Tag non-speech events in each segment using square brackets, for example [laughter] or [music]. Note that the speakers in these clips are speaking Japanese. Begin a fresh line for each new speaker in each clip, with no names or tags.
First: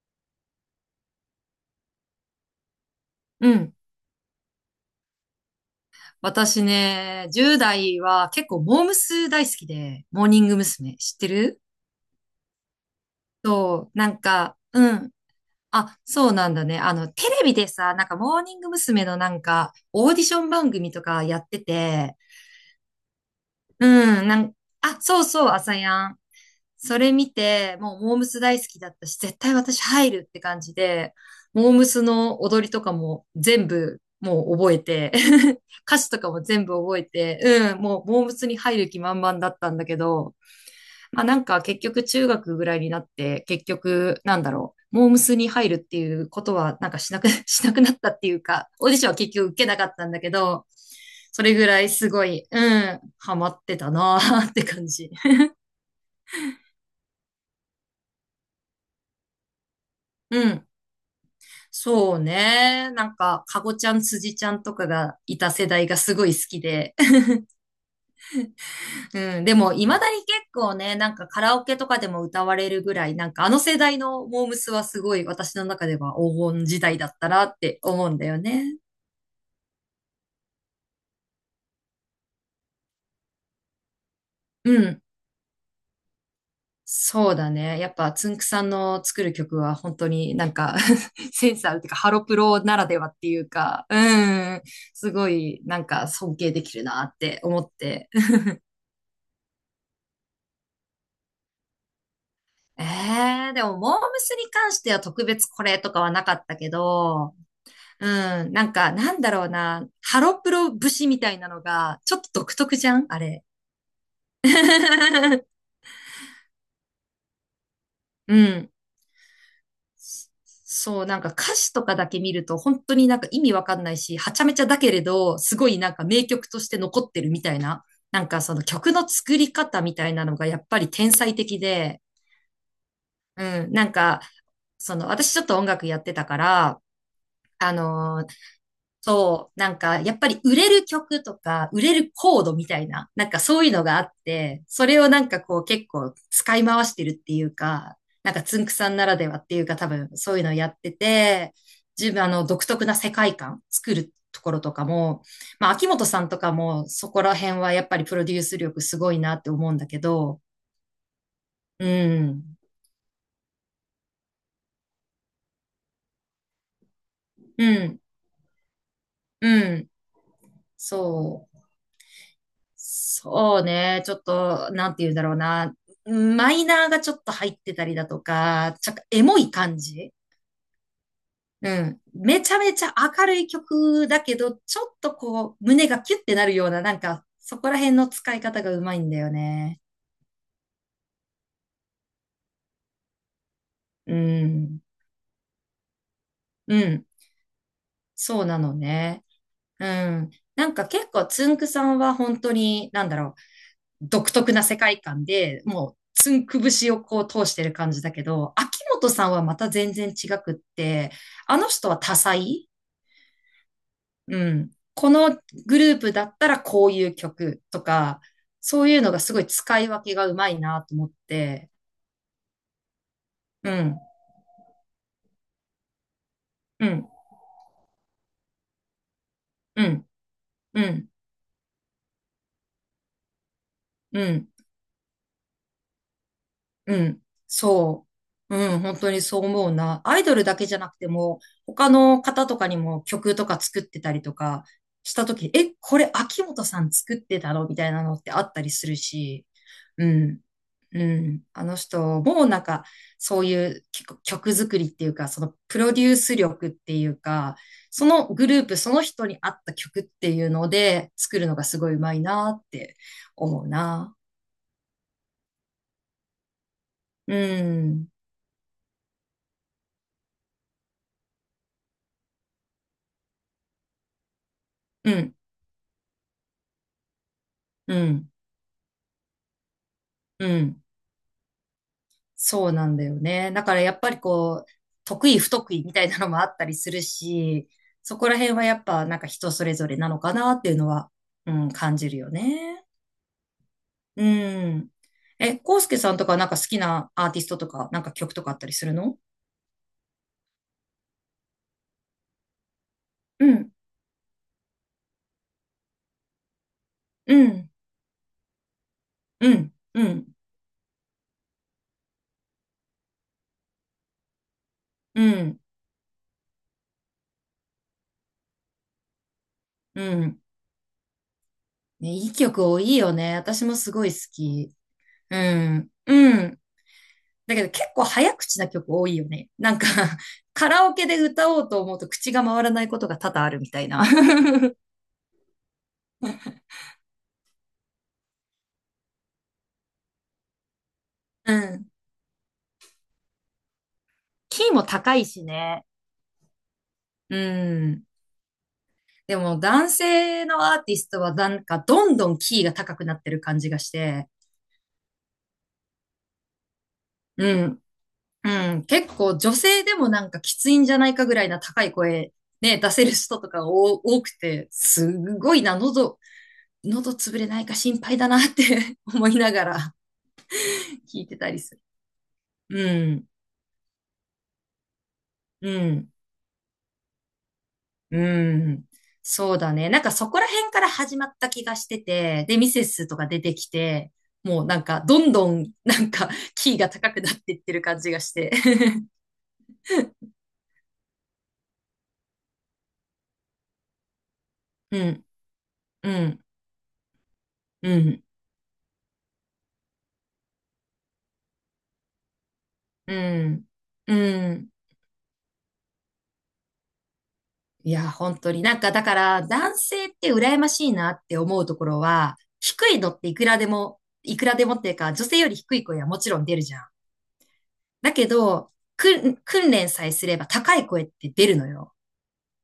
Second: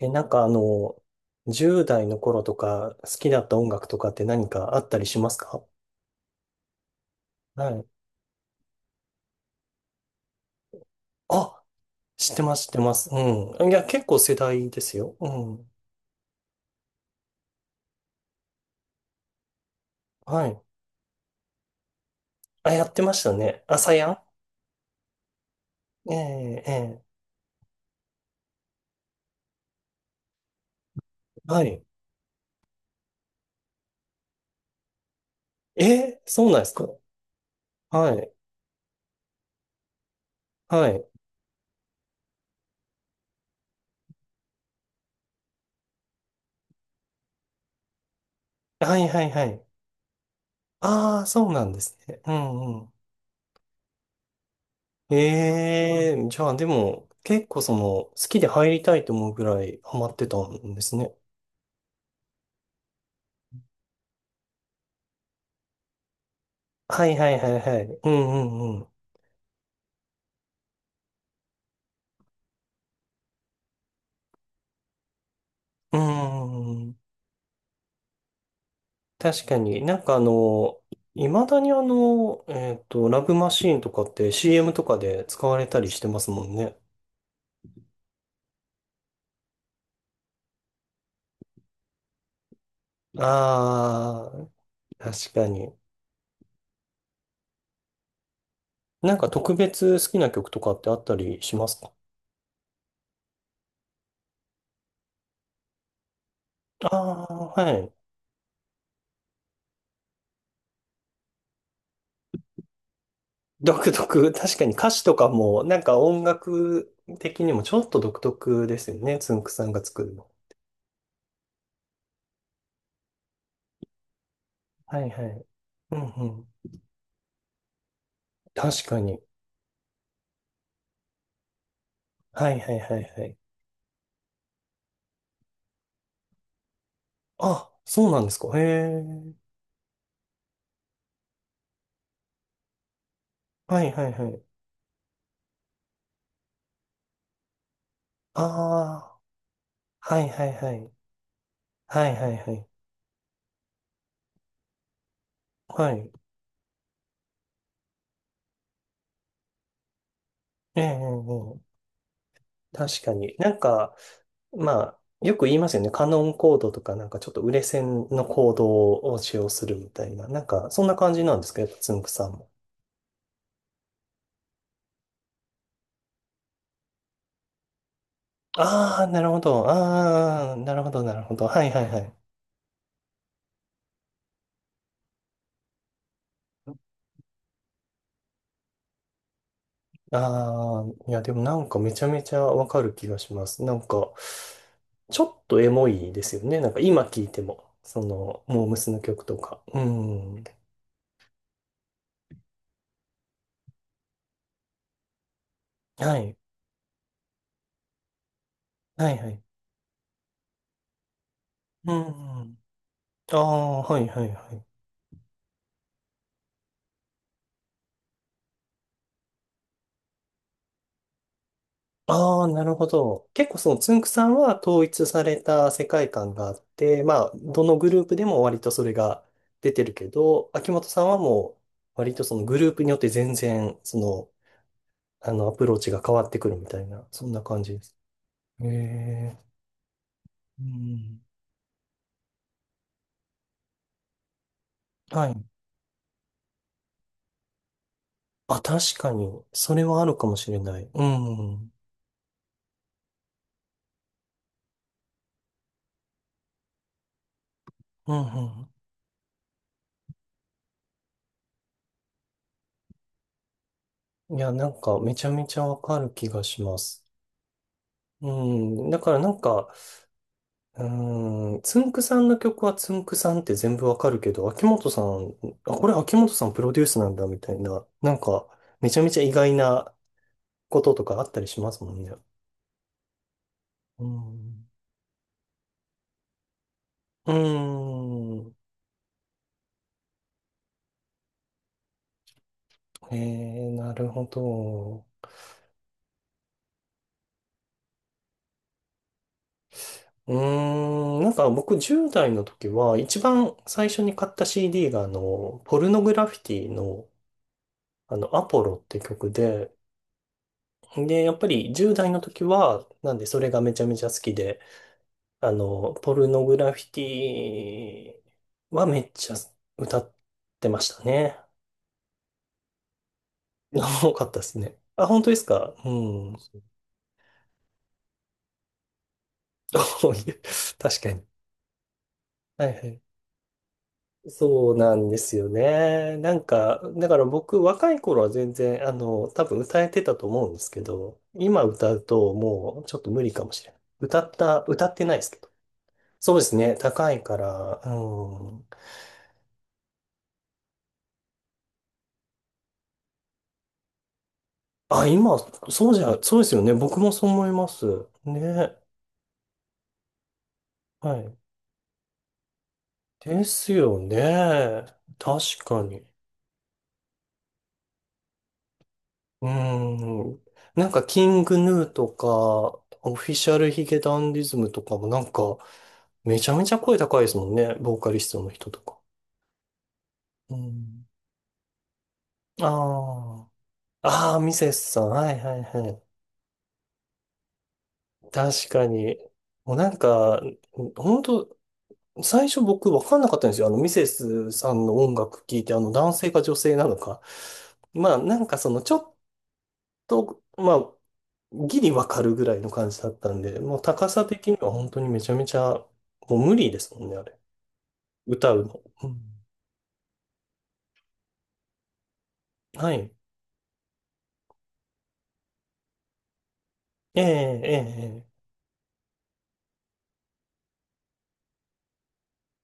なんか10代の頃とか好きだっ
う
た音
ん。
楽とかって何かあったりしますか？
私ね、10
はい。
代は結構モームス大好きで、モーニング娘。知ってる？
あ、知ってます、知ってます。うん。いや、
そう、
結
な
構
ん
世
か、
代で
う
す
ん。
よ。うん。
あ、そうなんだね。テレビでさ、なんかモーニング娘。のなんか、オーディショ
は
ン
い。
番組とかやってて、
あ、やってましたね。
う
朝や
ん、あ、そうそう、朝や
ん。
ん。
ええ、え
そ
え。
れ見て、もうモームス大好きだったし、絶対私入るって感じで、
は
モー
い。
ムスの踊りとかも全部もう覚えて、[laughs] 歌詞とかも
そうなんで
全部
すか？
覚えて、うん、もう
は
モー
い。
ムスに入る気満々だったんだけど、
はい。
まあなんか結局中学ぐらいになって、結局なんだろう、モームスに入るっていうことはなんかしなく、[laughs] しなくなったっていうか、オーデ
は
ィシ
い
ョンは
はい
結
は
局受
い。
けなかったんだけど、
ああ、
そ
そう
れ
な
ぐ
んで
らい
す
す
ね。
ご
う
い、う
んうん。
ん、ハマってたなーって感じ。
ええ、じゃあでも、結構好きで入りたいと思うぐらいハマってた
うん。
んですね。
そうね。なんか、かごちゃん、辻ちゃんとかがいた世代がすごい好きで。
はいはいはいはい。うんうんうん。
[laughs] うん。でも、未だに結構ね、なんかカラオケとかでも歌われるぐらい、なんかあの世代のモームスはすごい私の中
う
で
ー
は黄金時
ん。
代だったなって思うんだよね。
確かになんかいまだにラブマシーンとかって CM
う
とか
ん。
で使われたりしてますもんね。
そうだね。やっぱ、つんくさんの作る曲は本当になんか [laughs] センサーっていうか、ハロプロならではっていうか、う
ああ、
ん。すご
確か
い、
に。
なんか尊敬できるなって思って。
なんか特別好きな曲とかってあったりしますか？
えでも、モームスに関しては特別これとかはなかったけ
あ
ど、
あー、はい。
うん、なんか、なんだろうな、ハロプロ節みたいなのが、ちょっと独特じゃんあれ。
独特。確かに歌詞とか
[laughs]
も、なんか音楽的にもちょっと独
う
特
ん。
ですよね。つんくさんが作るの。
そう、なんか歌詞とかだけ見ると、本当になんか意味わかんないし、はちゃめちゃだけ
は
れ
いは
ど、
い。
すごいなん
うん
か
う
名曲とし
ん。
て残ってるみたいな、なんかその
確
曲
か
の
に。
作り方みたいなのがやっぱり天才的で、
はいはいはいはい。
うん、なんか、私ちょっと音楽やってたから、
あ、
あ
そうなん
の
ですか。へえ。
そう、なんか、やっぱり売れる曲とか、売れるコードみたいな、なんかそういう
は
の
い
があ
は
っ
いはい。
て、それをなんかこう結構使い回してるっていうか、なんか
あ
つんくさんなら
あ、
ではっていうか多分
はい
そういう
はい
のや
は
って
い。
て、
は
自
い
分
は
あ
い
の
は
独
い。
特な世界観作るところとかも、まあ秋
は
元
い。
さんとかもそこら辺はやっぱりプロデュース力すごいなって思うんだけど、
ええ、ええ、ええ。
うん、
確かに。なんか、まあ、よく言いますよね。カノンコードとか、なんかちょっと売れ
うん、
線のコードを使用
う
するみ
ん、
たいな。なんか、そんな感じなんで
そ
す
う。
か？やっぱつんくさんも。
そうね。ちょっと、なんて言うんだろうな。マイナーがちょっと入ってたりだとか、ちょっ
あ
と
あ、な
エ
る
モ
ほ
い
ど。
感じ。
ああ、なるほど、なるほど。は
う
いはいは
ん。
い。
めちゃめちゃ明るい曲だけど、ちょっとこう、胸がキュッてなるような、なんか、そこら辺の使い方がうまいんだよね。
ああ、いや、でもなんかめちゃめちゃわかる気がします。なんか、
うん。
ちょっとエモいですよね。なん
う
か今
ん。
聴いても、
そうな
モー
の
ムスの
ね。
曲とか。う
うん。
ん。
なんか結構、つんくさんは本当に、なんだろう。独特な世界観で、もう、
は
つ
い。
んくぶしをこう通してる感じだけど、秋元
はい
さ
は
ん
い。
はまた全然違くって、あの人
う
は
ん
多
うん。
彩。
ああ、はいはい
う
はい。
ん。このグループだったらこういう曲とか、そういうのがすごい使い分けがうまいなと思って、
ああ、なるほど。結構そ
う
のつ
ん、
んくさんは統一された世界観があっ
う
て、
ん、
まあ、どのグループでも割とそれが出て
う
る
ん、
けど、秋
う
元さん
ん、
はもう割とそのグループによって全然、
うん。
アプローチが変わってくるみたい
う
な、
ん、
そんな感じです。
そう。
へ
うん、本当にそう
え。
思うな。アイドルだ
う
けじゃなくて
ん。
も、他の方とかにも曲とか作ってたりとかした
は
と
い。
き、え、これ秋元さん作ってたのみたいなのってあっ
あ、
たり
確
する
かに、
し、
それはあ
う
るかも
ん、
しれない。う
う
ん。
ん。
う
あ
ん
の人、もうなんか、そういう曲作りっていうか、そのプロデュース力っていうか、そのグループ、
う
その人に合った曲っていうので作るのがすごいうまいなって思うな。
ん。いや、なんかめちゃめちゃわかる気がします。
うん、
うん、だからなんか、うん、つんくさんの曲はつんくさんって全部わかるけど、秋元さ
う
ん、
ん、
あ、これ秋元さんプロデュースなんだみたいな、
う
なん
ん。
か、めちゃめちゃ意外な
う
こ
ん。
ととかあったりしますもんね。
そうなんだよね。だからやっ
う
ぱりこ
ん。
う、得意不得意みたいなのもあったりする
う
し、そこら
ー
辺
ん。
はやっぱなんか人それぞれなのかなっていうのは、うん、感じるよね。
えなる
う
ほ
ん。
ど。
え、コウスケさんとかなんか好きなアーティストとか、なんか曲とかあったりするの？
うーん、なんか僕10代の時は一
う
番
ん、
最初に買った CD がポルノグラフィティの
うん、
アポロって曲
う
で、
ん、うん、
で、やっぱり10代の時は、なんでそれがめちゃめちゃ好きで、
うん、
ポルノグラフィティはめっちゃ歌っ
うん。
てましたね。
ね、いい曲多いよね。私
[laughs]
もすご
多
い好
かったです
き。
ね。あ、本当で
う
すか？う
ん、う
ん。
ん。だけど結構早口な曲多いよね。なんか
そう
[laughs]
いう、
カ
[laughs]
ラオ
確
ケ
か
で
に。
歌おうと思うと口が回
は
ら
いは
ないこ
い。
とが多々あるみたいな。[laughs]
そうなんですよね。なんか、だから僕若い頃は全然、多分歌えてたと思うんですけど、
う
今歌
ん。
うともうちょっと無理かもしれない。
キーも
歌ってな
高
いで
い
すけ
し
ど。
ね。
そうですね。高い
う
から、
ん。
うん。
でも男性のアーティストはなんかどんどんキーが高くなってる感じがして、
あ、今、そうじゃ、そうですよね。僕もそう思いま
うん。
す。
う
ね。
ん。結構女性でもなんかきついんじゃない
は
かぐ
い。
らいな高い声ね、出せる人
で
とか
す
お
よ
多くて、
ね。
すご
確
いな、
かに。
喉潰れないか心配だなって [laughs] 思い
う
ながら
ーん。なんか、
聞
キ
いて
ン
た
グ
りす
ヌーとか、
る。
オ
うん。
フィシャルヒゲダンディズムとかもなんか、
うん、
めちゃめちゃ声高いですもんね。ボーカ
う
リストの人と
ん、
か。
そうだね。なんかそこら
う
辺から
ん。
始まった気がしてて、で、ミセスとか出
ああ。
てきて、
ああ、ミ
もう
セ
なん
スさ
か
ん。
ど
は
ん
い
ど
はい
ん
は
な
い。
んか [laughs] キーが高くなっていってる感じがして。
確かに。もうなんか、本当。最初僕分かんなかったんですよ。ミセスさん
[laughs]
の
う
音
ん、
楽聴いて、男
う
性か
ん、
女性なのか。
う
まあ、
ん、
なんかちょっと、まあ、ギリ分かるぐらいの感じだ
う
ったんで、
ん、
もう高
う
さ的に
ん。
は本当にめちゃめちゃ、もう無理ですもんね、あれ。
いや、本当
歌
に
う
なん
の。
かだ
う
から
ん、
男性って羨ましいなって思うところは、低
は
いの
い。
っていくらでも、いくらでもっていうか、女性より低い声はもちろん出るじゃん。
ええええ
だ
え
け
え。
ど、訓練さえすれば高い声って出るのよ。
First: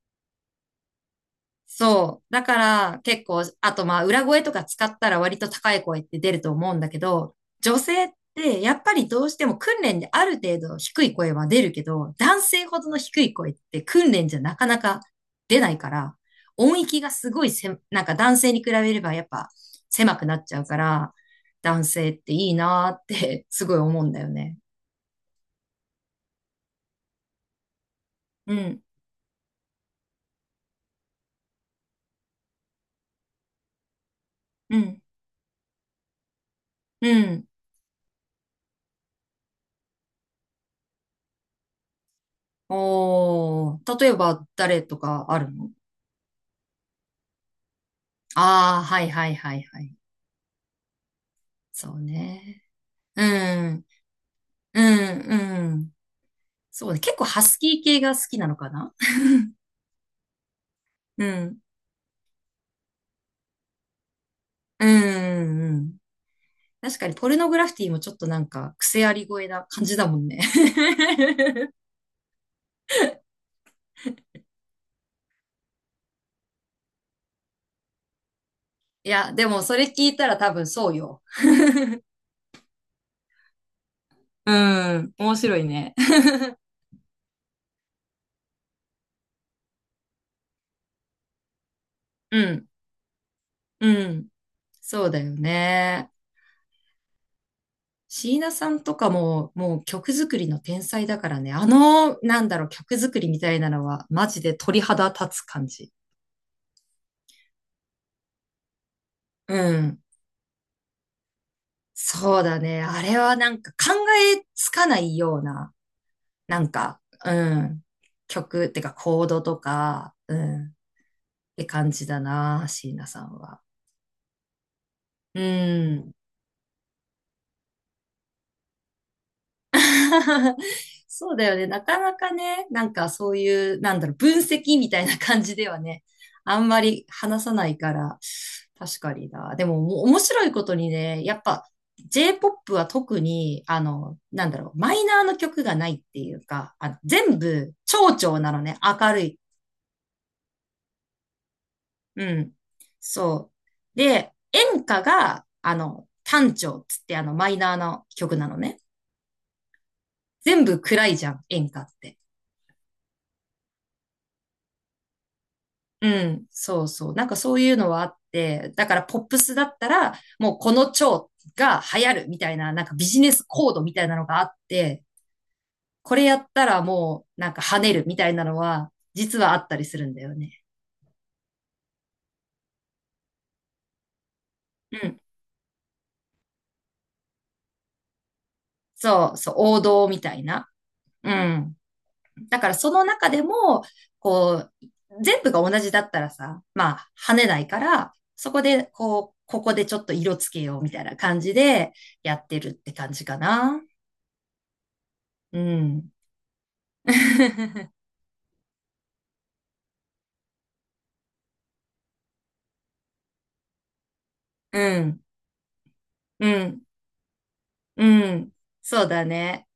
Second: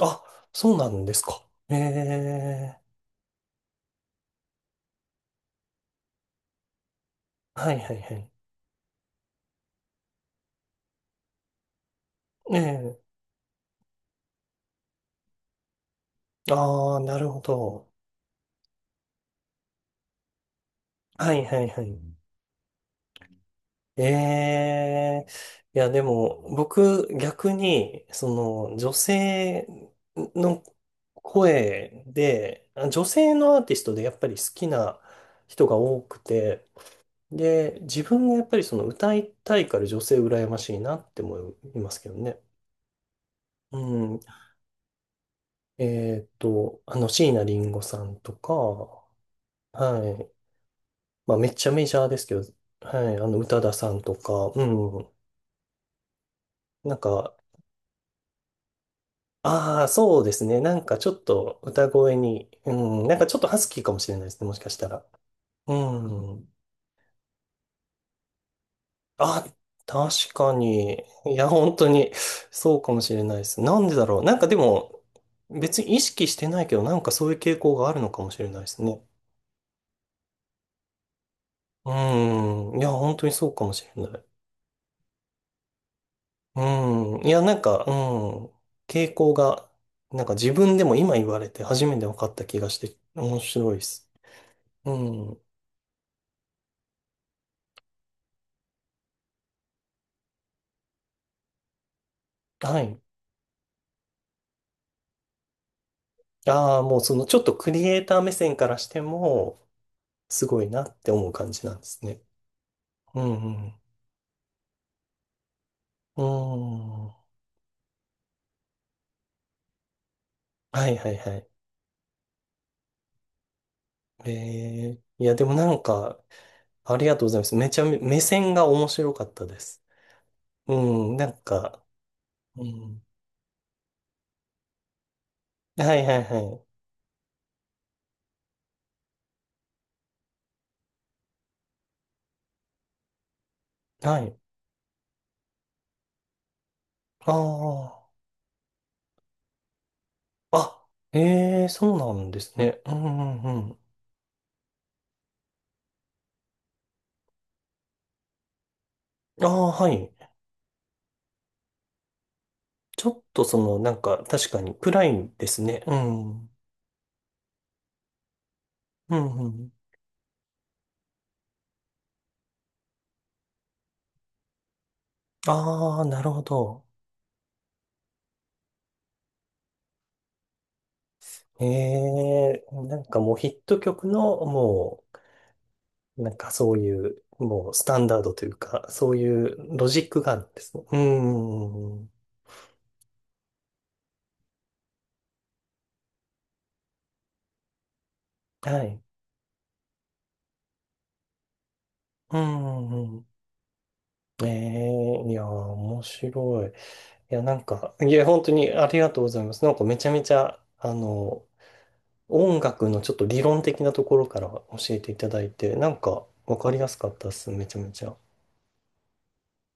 あ、そうなんですか。え
そう。だか
え。
ら結構、あとまあ裏声とか使ったら割と高い声って出ると思うんだけど、
は
女
いはい
性
は
っ
い。
てやっぱりどうしても訓練である程度低い声は出るけど、男性ほどの
ええ。
低い声って訓練じゃなかなか出ないから、音
ああ、
域が
なる
す
ほ
ごいせ、
ど。
なんか男性に比べればやっぱ狭くなっちゃうから、
はいはいは
男
い。
性っていいなーって [laughs] すごい思うんだよね。
ええ、いや、でも、僕、逆に、
うん、
女性の声で、女性のアーティストでやっぱり好き
う
な
ん、
人が多くて、
うん。
で、自分がやっぱりその歌いたいから女性羨ましいなって思いますけどね。
お
う
ー、例え
ん。
ば誰とかあるの？
椎名林檎さんと
ああー、は
か、
いはいはいはい。
はい。まあ、めっちゃメ
そ
ジ
う
ャーですけど、
ね。
はい。
う
宇多田
ん、
さんとか、う
う
ん。
ん、うん。そう
な
ね。
ん
結構
か、
ハスキー系が好きなのかな？
ああ、そうですね。なんかちょ
[laughs]
っ
う
と
ん、
歌声に、うん、なんかちょっとハスキーかもしれないですね。もしかし
う
たら。う
ん、うん。
ん。
確かにポルノグラフィティもちょっとなんか癖あり
あ、
声な感じだもん
確
ね。
かに。いや、
[laughs]
本当に、そうかもしれないです。なんでだろう。なんかでも、別に意識してないけど、なんかそういう傾向があるのかもしれないですね。
いや、でもそれ聞いたら多分そうよ。
うん。いや、本当にそうかもしれない。
うん、面白いね。[laughs]
うん。いや、なんか、うん。傾向が、なんか自分でも今言われて初めて分かっ
う
た気が
ん、
して、面白いで
う
す。
ん。
う
そうだよ
ん。
ね。椎名さんとかも、もう曲作りの天才だからね。なんだろう、
は
曲
い。
作りみたいなのは、マジで鳥肌立つ感じ。
ああ、もうそのちょっとクリエイター目線からして
う
も、
ん。
すごいなって思う感じなんですね。
そうだね。あれ
う
は
ん
なん
う
か
ん。
考えつかないような、
う
なんか、
ん。
うん。曲ってかコードとか、うん。っ
はいはいはい。
て感じだな、椎名さんは。
いや
う
でもなん
ん。
か、ありがとうございます。めちゃめ、目線が面白かったです。
[laughs]
うん、な
そう
ん
だよね。な
か、
かなか
う
ね、なん
ん。
かそういう、なんだろう、分析みたいな感じでは
は
ね、
いはいは
あ
い。
んまり話さないから、確かにな。でも、面白いことにね、やっぱ J-POP は特に、
はい。
なんだろう、マイナーの曲がないっていうか、全部、
あ
長調なのね、明るい。
あ。あ、ええー、そうな
う
んで
ん。
すね。うんう
そ
んうん。
う。で、演歌が、単調っつって、マイナーの曲なのね。
ああ、はい。
全部暗いじゃん、演歌って。
ちょっとなんか、確かに暗いですね。う
う
ん。う
ん、
ん
そうそう。なんかそういうのはあって、だから
う
ポップスだ
ん。
ったら、もうこの蝶が流行るみたいな、なんかビジネスコードみたいなのがあって、
ああ、
こ
な
れ
る
や
ほ
ったら
ど。
もうなんか跳ねるみたいなのは、実はあったりするんだよね。
ええ。なんかもうヒット曲の、
う
も
ん。
う、なんかそういう、もうスタンダードというか、そうい
そうそう、
う
王
ロジッ
道み
クが
た
ある
い
んで
な。
すね。うー
うん。
ん。
だからその中でも、こう、全部が同じだったらさ、まあ跳ねないから、そこ
は
で
い。
こう、ここでちょっと色つけようみたいな感じで
う
や
ー
ってるって感
ん。う
じ
ん。
かな。
ええ。いやー、
う
面
ん。
白い。いや、なん
[laughs]
か、いや、本当にありがとうございます。なんかめちゃめちゃ、音楽のちょっと理論的なところから教え
う
てい
ん、
ただいて、なんか
う
わかり
ん、
やすかったっす。めちゃめち
う
ゃ。
ん。そうだね。